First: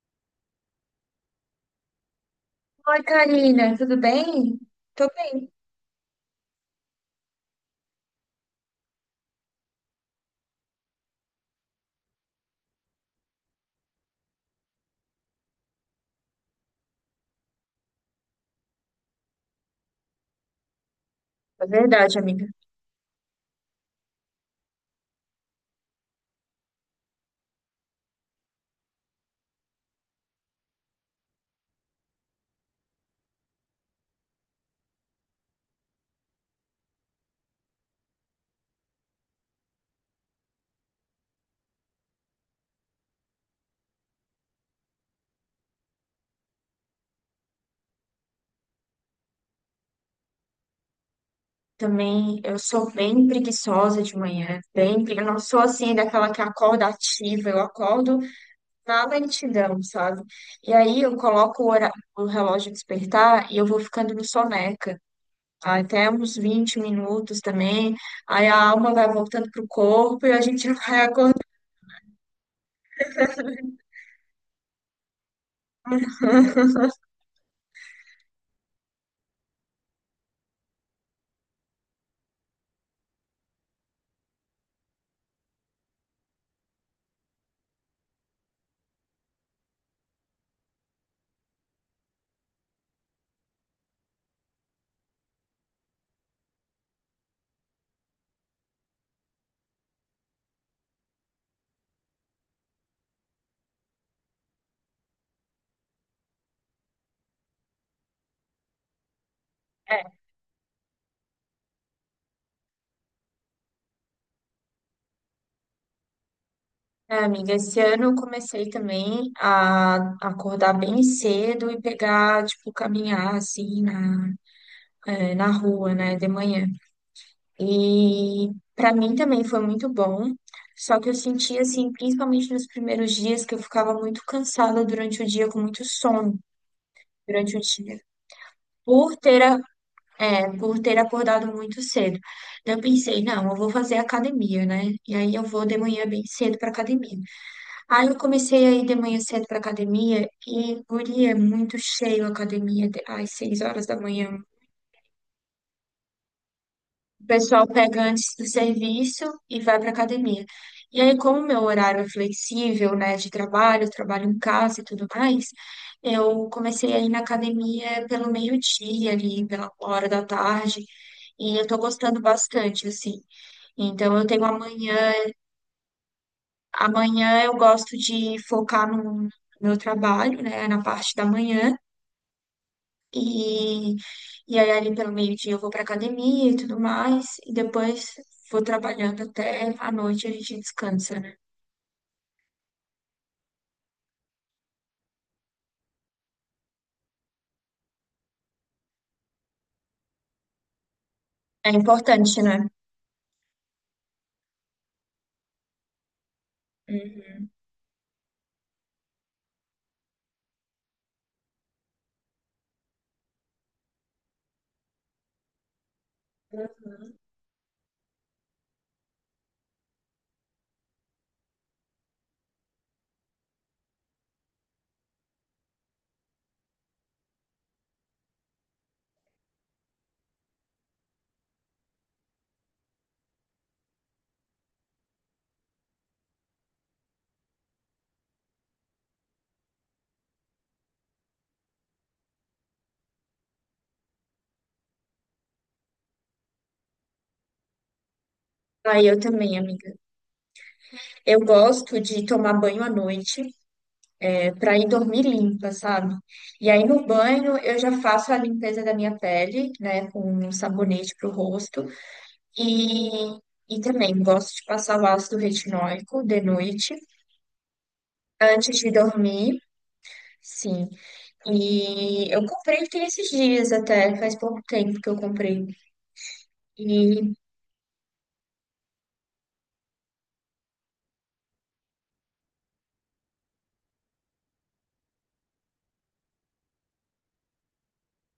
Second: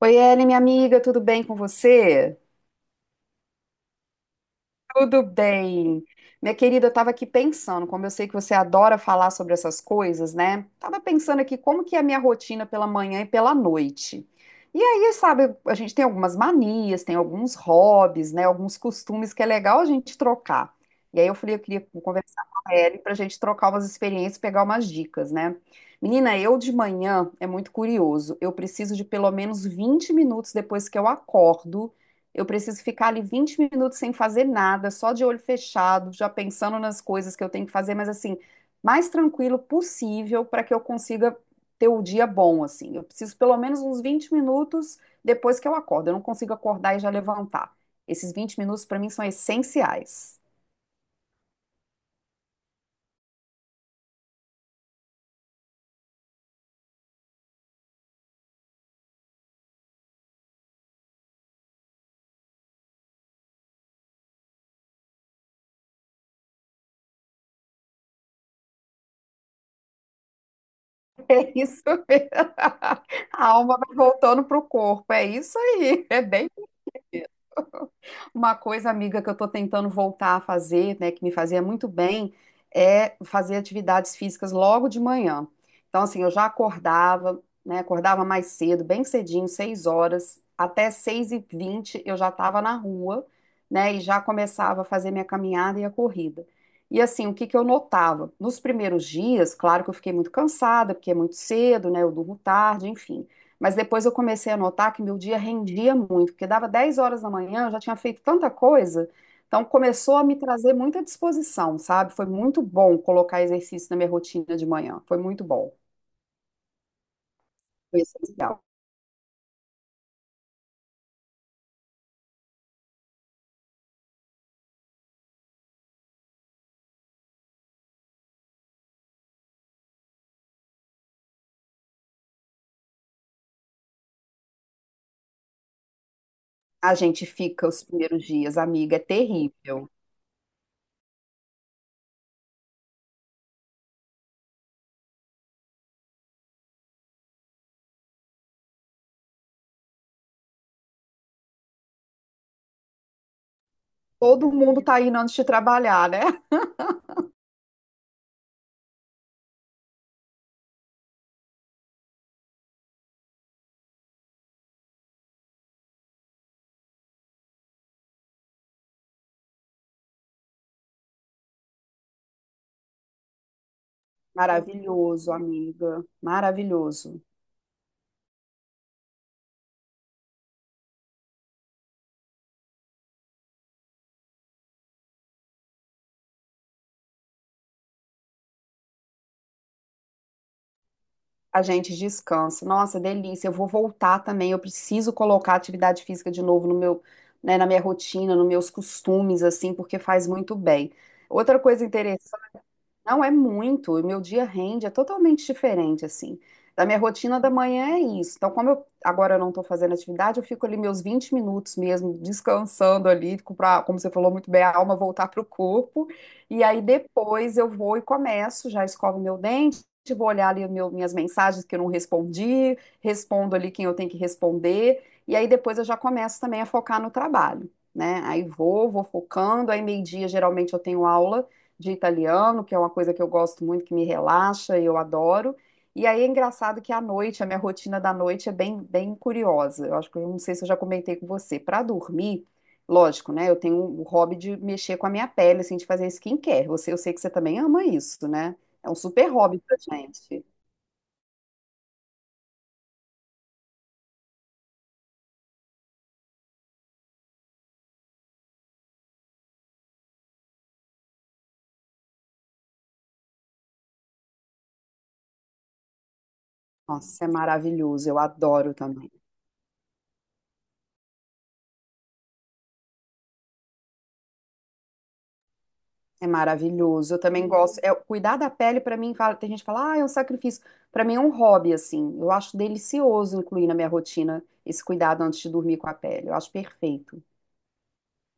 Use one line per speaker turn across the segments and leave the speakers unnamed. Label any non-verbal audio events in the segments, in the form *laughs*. Oi, Ellen, minha amiga, tudo bem com você?
Oi, Karina, tudo bem? Tô
Tudo
bem.
bem. Minha querida, eu estava aqui pensando, como eu sei que você adora falar sobre essas coisas, né? Tava pensando aqui como que é a minha rotina pela manhã e pela noite. E aí, sabe, a gente tem algumas manias, tem alguns hobbies, né? Alguns costumes que é legal a gente trocar. E aí eu falei, eu
É
queria
verdade,
conversar
amiga.
com a Ellen para a gente trocar umas experiências, pegar umas dicas, né? Menina, eu de manhã é muito curioso. Eu preciso de pelo menos 20 minutos depois que eu acordo. Eu preciso ficar ali 20 minutos sem fazer nada, só de olho fechado, já pensando nas coisas que eu tenho que fazer, mas assim, mais tranquilo possível para que eu consiga ter o dia bom, assim. Eu preciso pelo menos uns 20 minutos depois que eu acordo. Eu não consigo acordar e já levantar. Esses 20 minutos para mim são essenciais. *laughs*
Também eu sou bem preguiçosa de manhã, eu não sou assim daquela que acorda ativa, eu acordo na lentidão, sabe? E aí eu coloco o relógio despertar e eu vou ficando no soneca, tá? Até uns 20 minutos também. Aí a alma vai voltando pro corpo e a gente *laughs* vai acordando.
É isso mesmo. *laughs* A alma vai voltando pro corpo. É isso aí. É bem isso. Uma coisa, amiga, que eu estou tentando voltar a fazer, né, que me fazia muito bem, é fazer atividades físicas logo de manhã. Então, assim, eu já acordava, né, acordava mais cedo, bem cedinho, 6h, até 6h20 eu já estava na rua, né, e já começava a fazer minha caminhada e a corrida. E assim, o que que eu notava? Nos primeiros dias, claro que eu fiquei muito cansada, porque é muito cedo, né, eu durmo tarde, enfim. Mas depois eu comecei a notar que meu dia rendia muito, porque dava 10h da manhã, eu já tinha feito tanta coisa, então começou a me trazer muita disposição, sabe? Foi muito bom colocar exercício na minha rotina de manhã, foi muito bom,
É, amiga, esse
foi
ano eu
essencial.
comecei também a acordar bem cedo e pegar, tipo, caminhar assim é, na rua, né, de manhã. E pra mim também foi muito bom, só que eu senti assim, principalmente nos primeiros dias, que eu ficava muito cansada durante o dia, com muito sono
A gente
durante o
fica os
dia.
primeiros dias, amiga, é
Por ter, a-
terrível.
é, por ter acordado muito cedo. Então, eu pensei, não, eu vou fazer academia, né? E aí eu vou de manhã bem cedo para academia. Aí eu comecei a ir de manhã cedo pra academia e, guria, é muito cheio a às 6 horas da manhã.
Todo mundo tá indo antes de trabalhar, né? *laughs*
O pessoal pega antes do serviço e vai pra academia. E aí, como meu horário é flexível, né, de trabalho, eu trabalho em casa e tudo mais, eu comecei a ir na academia pelo meio-dia ali, pela hora da tarde, e eu tô gostando bastante, assim. Então,
Maravilhoso, amiga, maravilhoso.
amanhã eu gosto de focar no meu trabalho, né, na parte da manhã. E, e aí, ali pelo meio-dia, eu vou para academia e tudo mais. E depois vou trabalhando até a noite a gente descansa, né?
A gente descansa. Nossa, delícia. Eu vou voltar também. Eu preciso colocar atividade física de novo no meu, né, na minha rotina, nos meus costumes, assim, porque faz muito bem. Outra
É
coisa
importante, né?
não é muito, o meu dia rende, é totalmente diferente, assim. Da minha rotina
Uhum.
da manhã é isso. Então, como eu agora eu não estou fazendo atividade, eu fico ali meus 20 minutos mesmo, descansando ali, pra, como você falou muito bem, a alma voltar para o corpo. E aí depois eu vou e começo, já escovo meu dente, vou olhar ali minhas mensagens que eu não respondi, respondo ali quem eu tenho que responder. E aí depois eu já começo também a focar no trabalho, né? Aí vou focando, aí meio-dia geralmente eu tenho aula de italiano, que é uma coisa que eu gosto muito, que me relaxa e eu adoro. E aí é engraçado que à noite, a minha rotina da noite é bem, bem curiosa. Eu acho que eu não sei se eu já comentei com você. Para dormir, lógico, né? Eu tenho o hobby de mexer com a minha pele, assim, de fazer skincare. Você, eu sei que você também ama isso, né? É um
Aí eu
super
também,
hobby pra
amiga.
gente.
Eu gosto de tomar banho à noite, é, para ir dormir limpa, sabe? E aí no banho eu já faço a limpeza da minha pele, né, com um sabonete pro rosto. E, e também gosto de passar o ácido retinóico de noite,
Nossa, é maravilhoso. Eu adoro
antes de
também.
dormir. Sim. E eu comprei tem esses dias até, faz pouco tempo que eu comprei.
É maravilhoso. Eu
E,
também gosto. É, cuidar da pele, pra mim, fala, tem gente que fala, ah, é um sacrifício. Pra mim é um hobby, assim. Eu acho delicioso incluir na minha rotina esse cuidado antes de dormir com a pele. Eu acho perfeito.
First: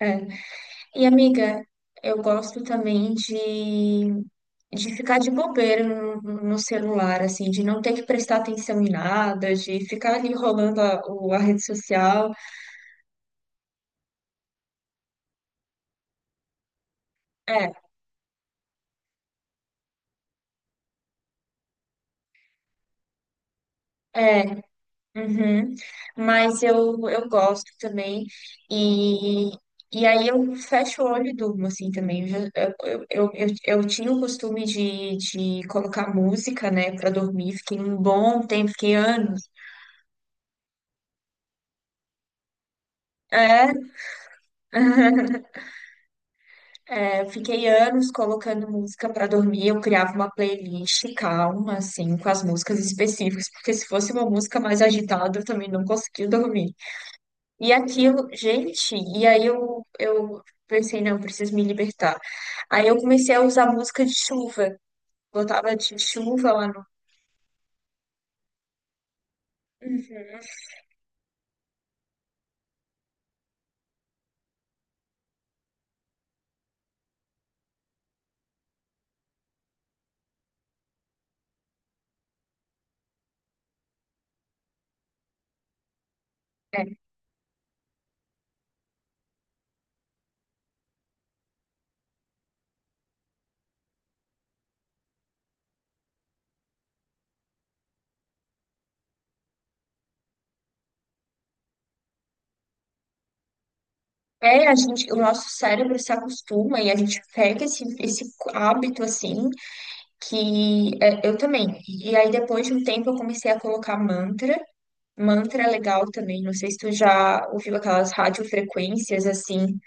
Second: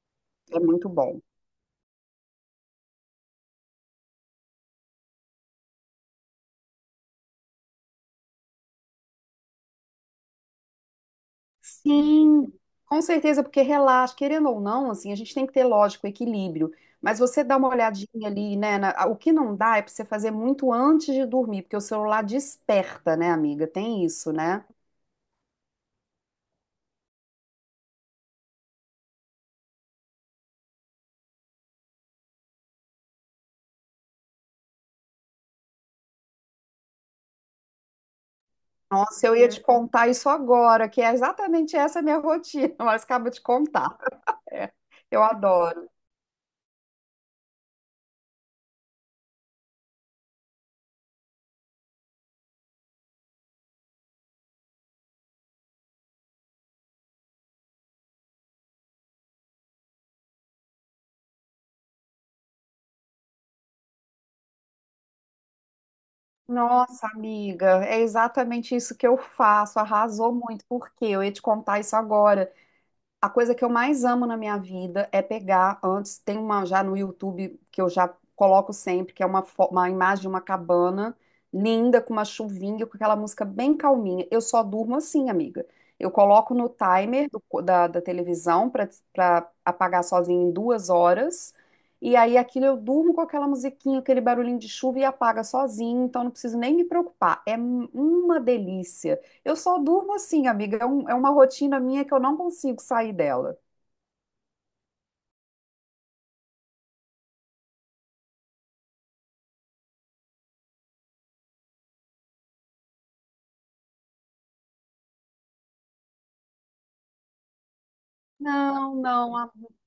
é.
É muito
E
bom.
amiga, eu gosto também de ficar de bobeira no celular, assim, de não ter que prestar atenção em nada, de ficar ali rolando a rede social.
Sim. Com certeza, porque relaxa, querendo ou não, assim, a gente tem que ter, lógico, equilíbrio. Mas você dá uma
É,
olhadinha ali, né? Na- o que não dá é pra você fazer muito antes de dormir, porque o celular desperta, né, amiga? Tem isso,
é.
né?
Uhum. Mas eu gosto também. E, e aí eu fecho o olho e durmo, assim, também. Eu tinha o costume de colocar música, né, pra dormir. Fiquei um bom tempo, fiquei
Nossa, eu
anos.
ia te contar isso agora, que é exatamente essa a minha rotina, *laughs* mas acabo de
É,
contar. É, eu
*laughs*
adoro.
É, eu fiquei anos colocando música pra dormir. Eu criava uma playlist calma, assim, com as músicas específicas, porque se fosse uma música mais agitada, eu também não conseguia dormir. E aquilo, gente, e aí eu pensei, não, eu preciso me libertar. Aí eu comecei a usar música de chuva. Botava de chuva lá no.
Nossa, amiga, é exatamente isso que eu faço. Arrasou
Uhum.
muito, porque eu ia te contar isso agora. A coisa que eu mais amo na minha vida é pegar antes, tem uma já no YouTube que eu já coloco sempre, que é uma, uma imagem de uma cabana linda com uma chuvinha, com aquela música bem calminha. Eu só durmo assim, amiga. Eu coloco no
É,
timer da televisão para apagar sozinho em 2 horas. E aí aquilo eu durmo com aquela musiquinha, aquele barulhinho de chuva e apaga sozinho, então não preciso nem me preocupar. É uma delícia. Eu só durmo assim, amiga. É, é uma rotina minha que eu não consigo sair dela.
é, a gente, o nosso cérebro se acostuma e a gente pega esse hábito assim, que é, eu também. E aí depois de um tempo eu comecei a colocar mantra. Mantra é legal também, não sei se tu já ouviu aquelas
Não,
radiofrequências
não.
assim.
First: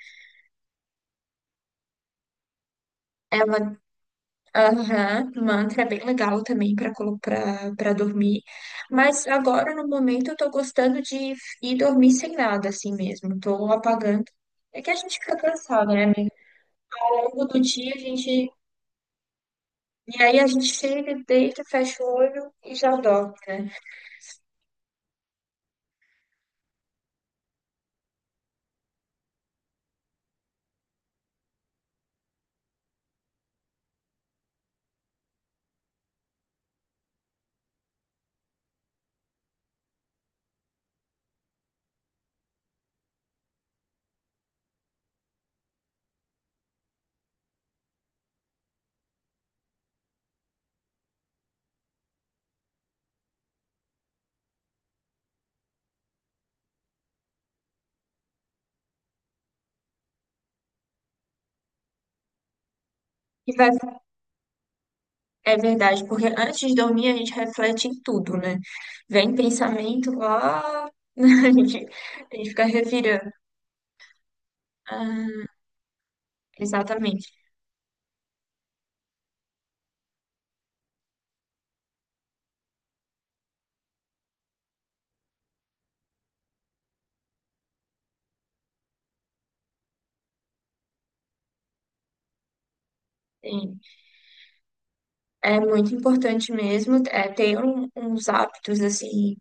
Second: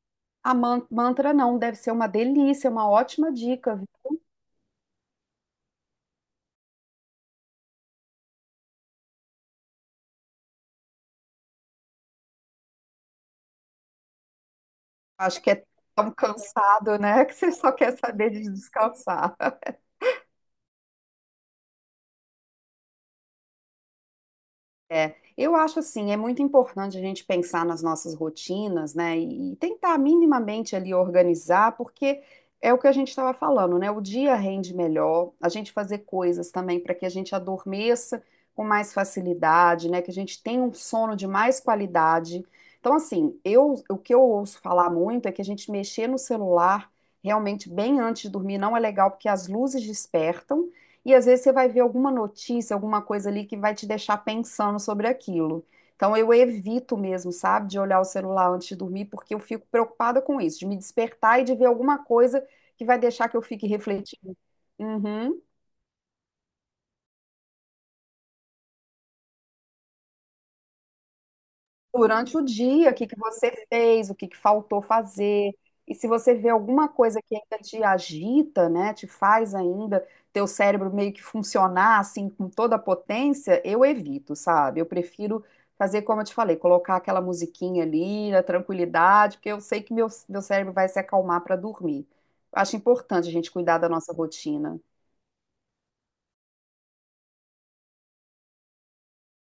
Mantra não, deve ser uma delícia, uma ótima
É uma.
dica, viu?
Aham, um mantra é bem legal também para dormir. Mas agora, no momento, eu tô gostando de ir dormir sem nada, assim mesmo. Tô apagando. É que a gente fica
Acho que é
cansado, né,
tão
amigo?
cansado,
Ao
né? *laughs* Que
longo
você
do
só
dia,
quer
a
saber de
gente.
descansar.
E aí a gente chega, deita, fecha o olho e já dorme, né?
É, eu acho assim, é muito importante a gente pensar nas nossas rotinas, né, e tentar minimamente ali organizar, porque é o que a gente estava falando, né, o dia rende melhor, a gente fazer coisas também para que a gente adormeça com mais facilidade, né, que a gente tenha um sono de mais qualidade. Então, assim, o que eu ouço falar muito é que a gente mexer no celular realmente bem antes de dormir não é legal, porque as luzes despertam, e às vezes você vai ver alguma notícia, alguma coisa ali que vai te deixar pensando sobre aquilo. Então eu evito mesmo, sabe, de olhar o celular antes de dormir, porque eu fico preocupada com isso, de me despertar e de ver alguma coisa que vai deixar que eu
E
fique
vai...
refletindo. Uhum.
É verdade, porque antes de dormir, a gente reflete em tudo, né? Vem pensamento lá, *laughs* a gente, a
Durante o
gente fica
dia, o que que
revirando.
você fez, o que que faltou
Ah,
fazer. E se você vê alguma coisa
exatamente.
que ainda te agita, né, te faz ainda teu cérebro meio que funcionar assim com toda a potência, eu evito, sabe? Eu prefiro fazer como eu te falei, colocar aquela musiquinha ali na tranquilidade, porque eu sei que meu cérebro vai se acalmar para dormir. Acho importante a gente cuidar da nossa rotina.
É muito importante mesmo é, ter um- uns hábitos assim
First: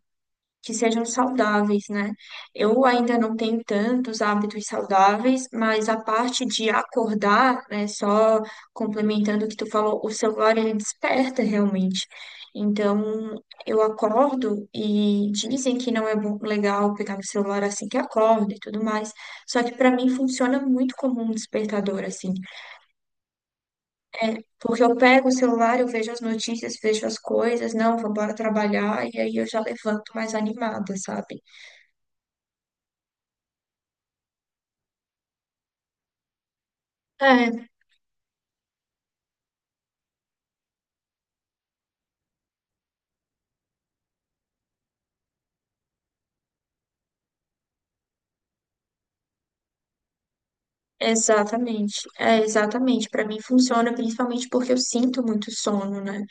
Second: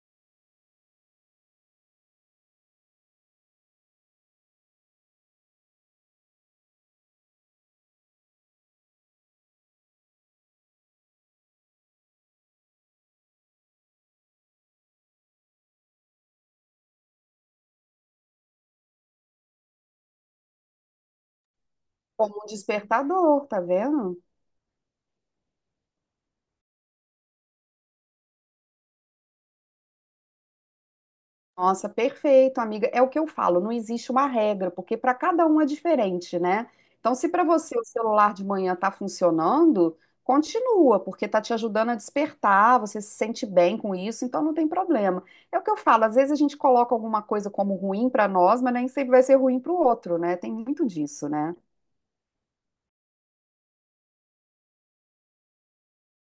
que sejam saudáveis, né? Eu ainda não tenho tantos hábitos saudáveis, mas a parte de acordar, né, só complementando o que tu falou, o celular ele desperta realmente. Então, eu acordo e dizem que não é bom, legal pegar no celular assim que acorda e tudo mais. Só que para mim funciona muito como um despertador assim.
Como um despertador, tá vendo?
É, porque eu pego o celular, eu vejo as notícias, vejo as coisas, não, vou embora trabalhar, e aí eu já levanto mais animada, sabe?
Nossa, perfeito, amiga. É o que eu falo, não existe uma regra, porque para cada um é diferente, né? Então, se para
É,
você o celular de manhã tá funcionando, continua, porque tá te ajudando a despertar, você se sente bem com isso, então não tem problema. É o que eu falo, às vezes a gente coloca alguma coisa como ruim para nós, mas nem sempre vai ser ruim para o outro, né? Tem muito disso, né?
exatamente. É, exatamente. Pra mim funciona principalmente porque eu sinto muito sono, né?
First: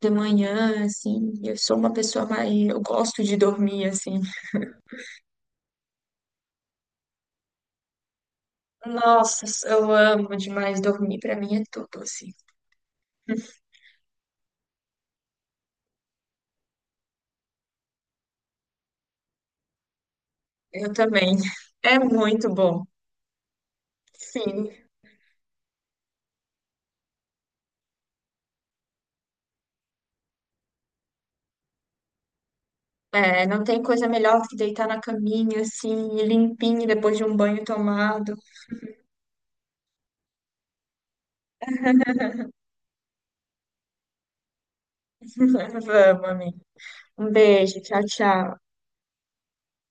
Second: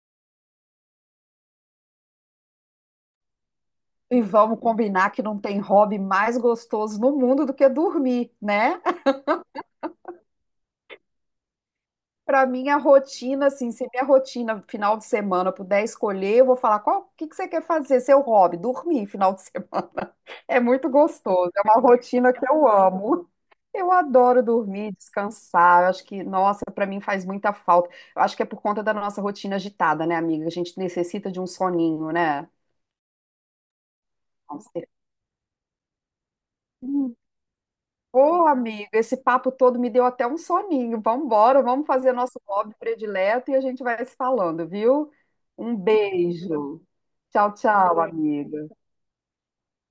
De manhã, assim, eu sou uma pessoa mais. Eu gosto de dormir, assim.
E vamos combinar que não tem hobby mais gostoso no mundo do que dormir, né?
Nossa, eu amo demais dormir, pra mim é tudo, assim.
Para minha rotina, assim, se minha rotina final de semana eu puder escolher, eu vou falar qual, o que que você quer fazer, seu hobby, dormir final de semana. *laughs* É muito
Eu também.
gostoso, é uma
É
rotina que
muito
eu
bom.
amo. Eu adoro
Sim.
dormir, descansar. Eu acho que, nossa, para mim faz muita falta. Eu acho que é por conta da nossa rotina agitada, né, amiga? A gente necessita de um soninho, né?
É, não tem coisa melhor do que deitar na caminha, assim, limpinho, depois de um banho tomado.
Ô, amigo, esse papo todo me deu até um soninho. Vambora, vamos fazer nosso hobby predileto e a gente vai se falando, viu? Um
*laughs* Vamos, amigo.
beijo.
Um
Tchau,
beijo,
tchau,
tchau, tchau.
amiga.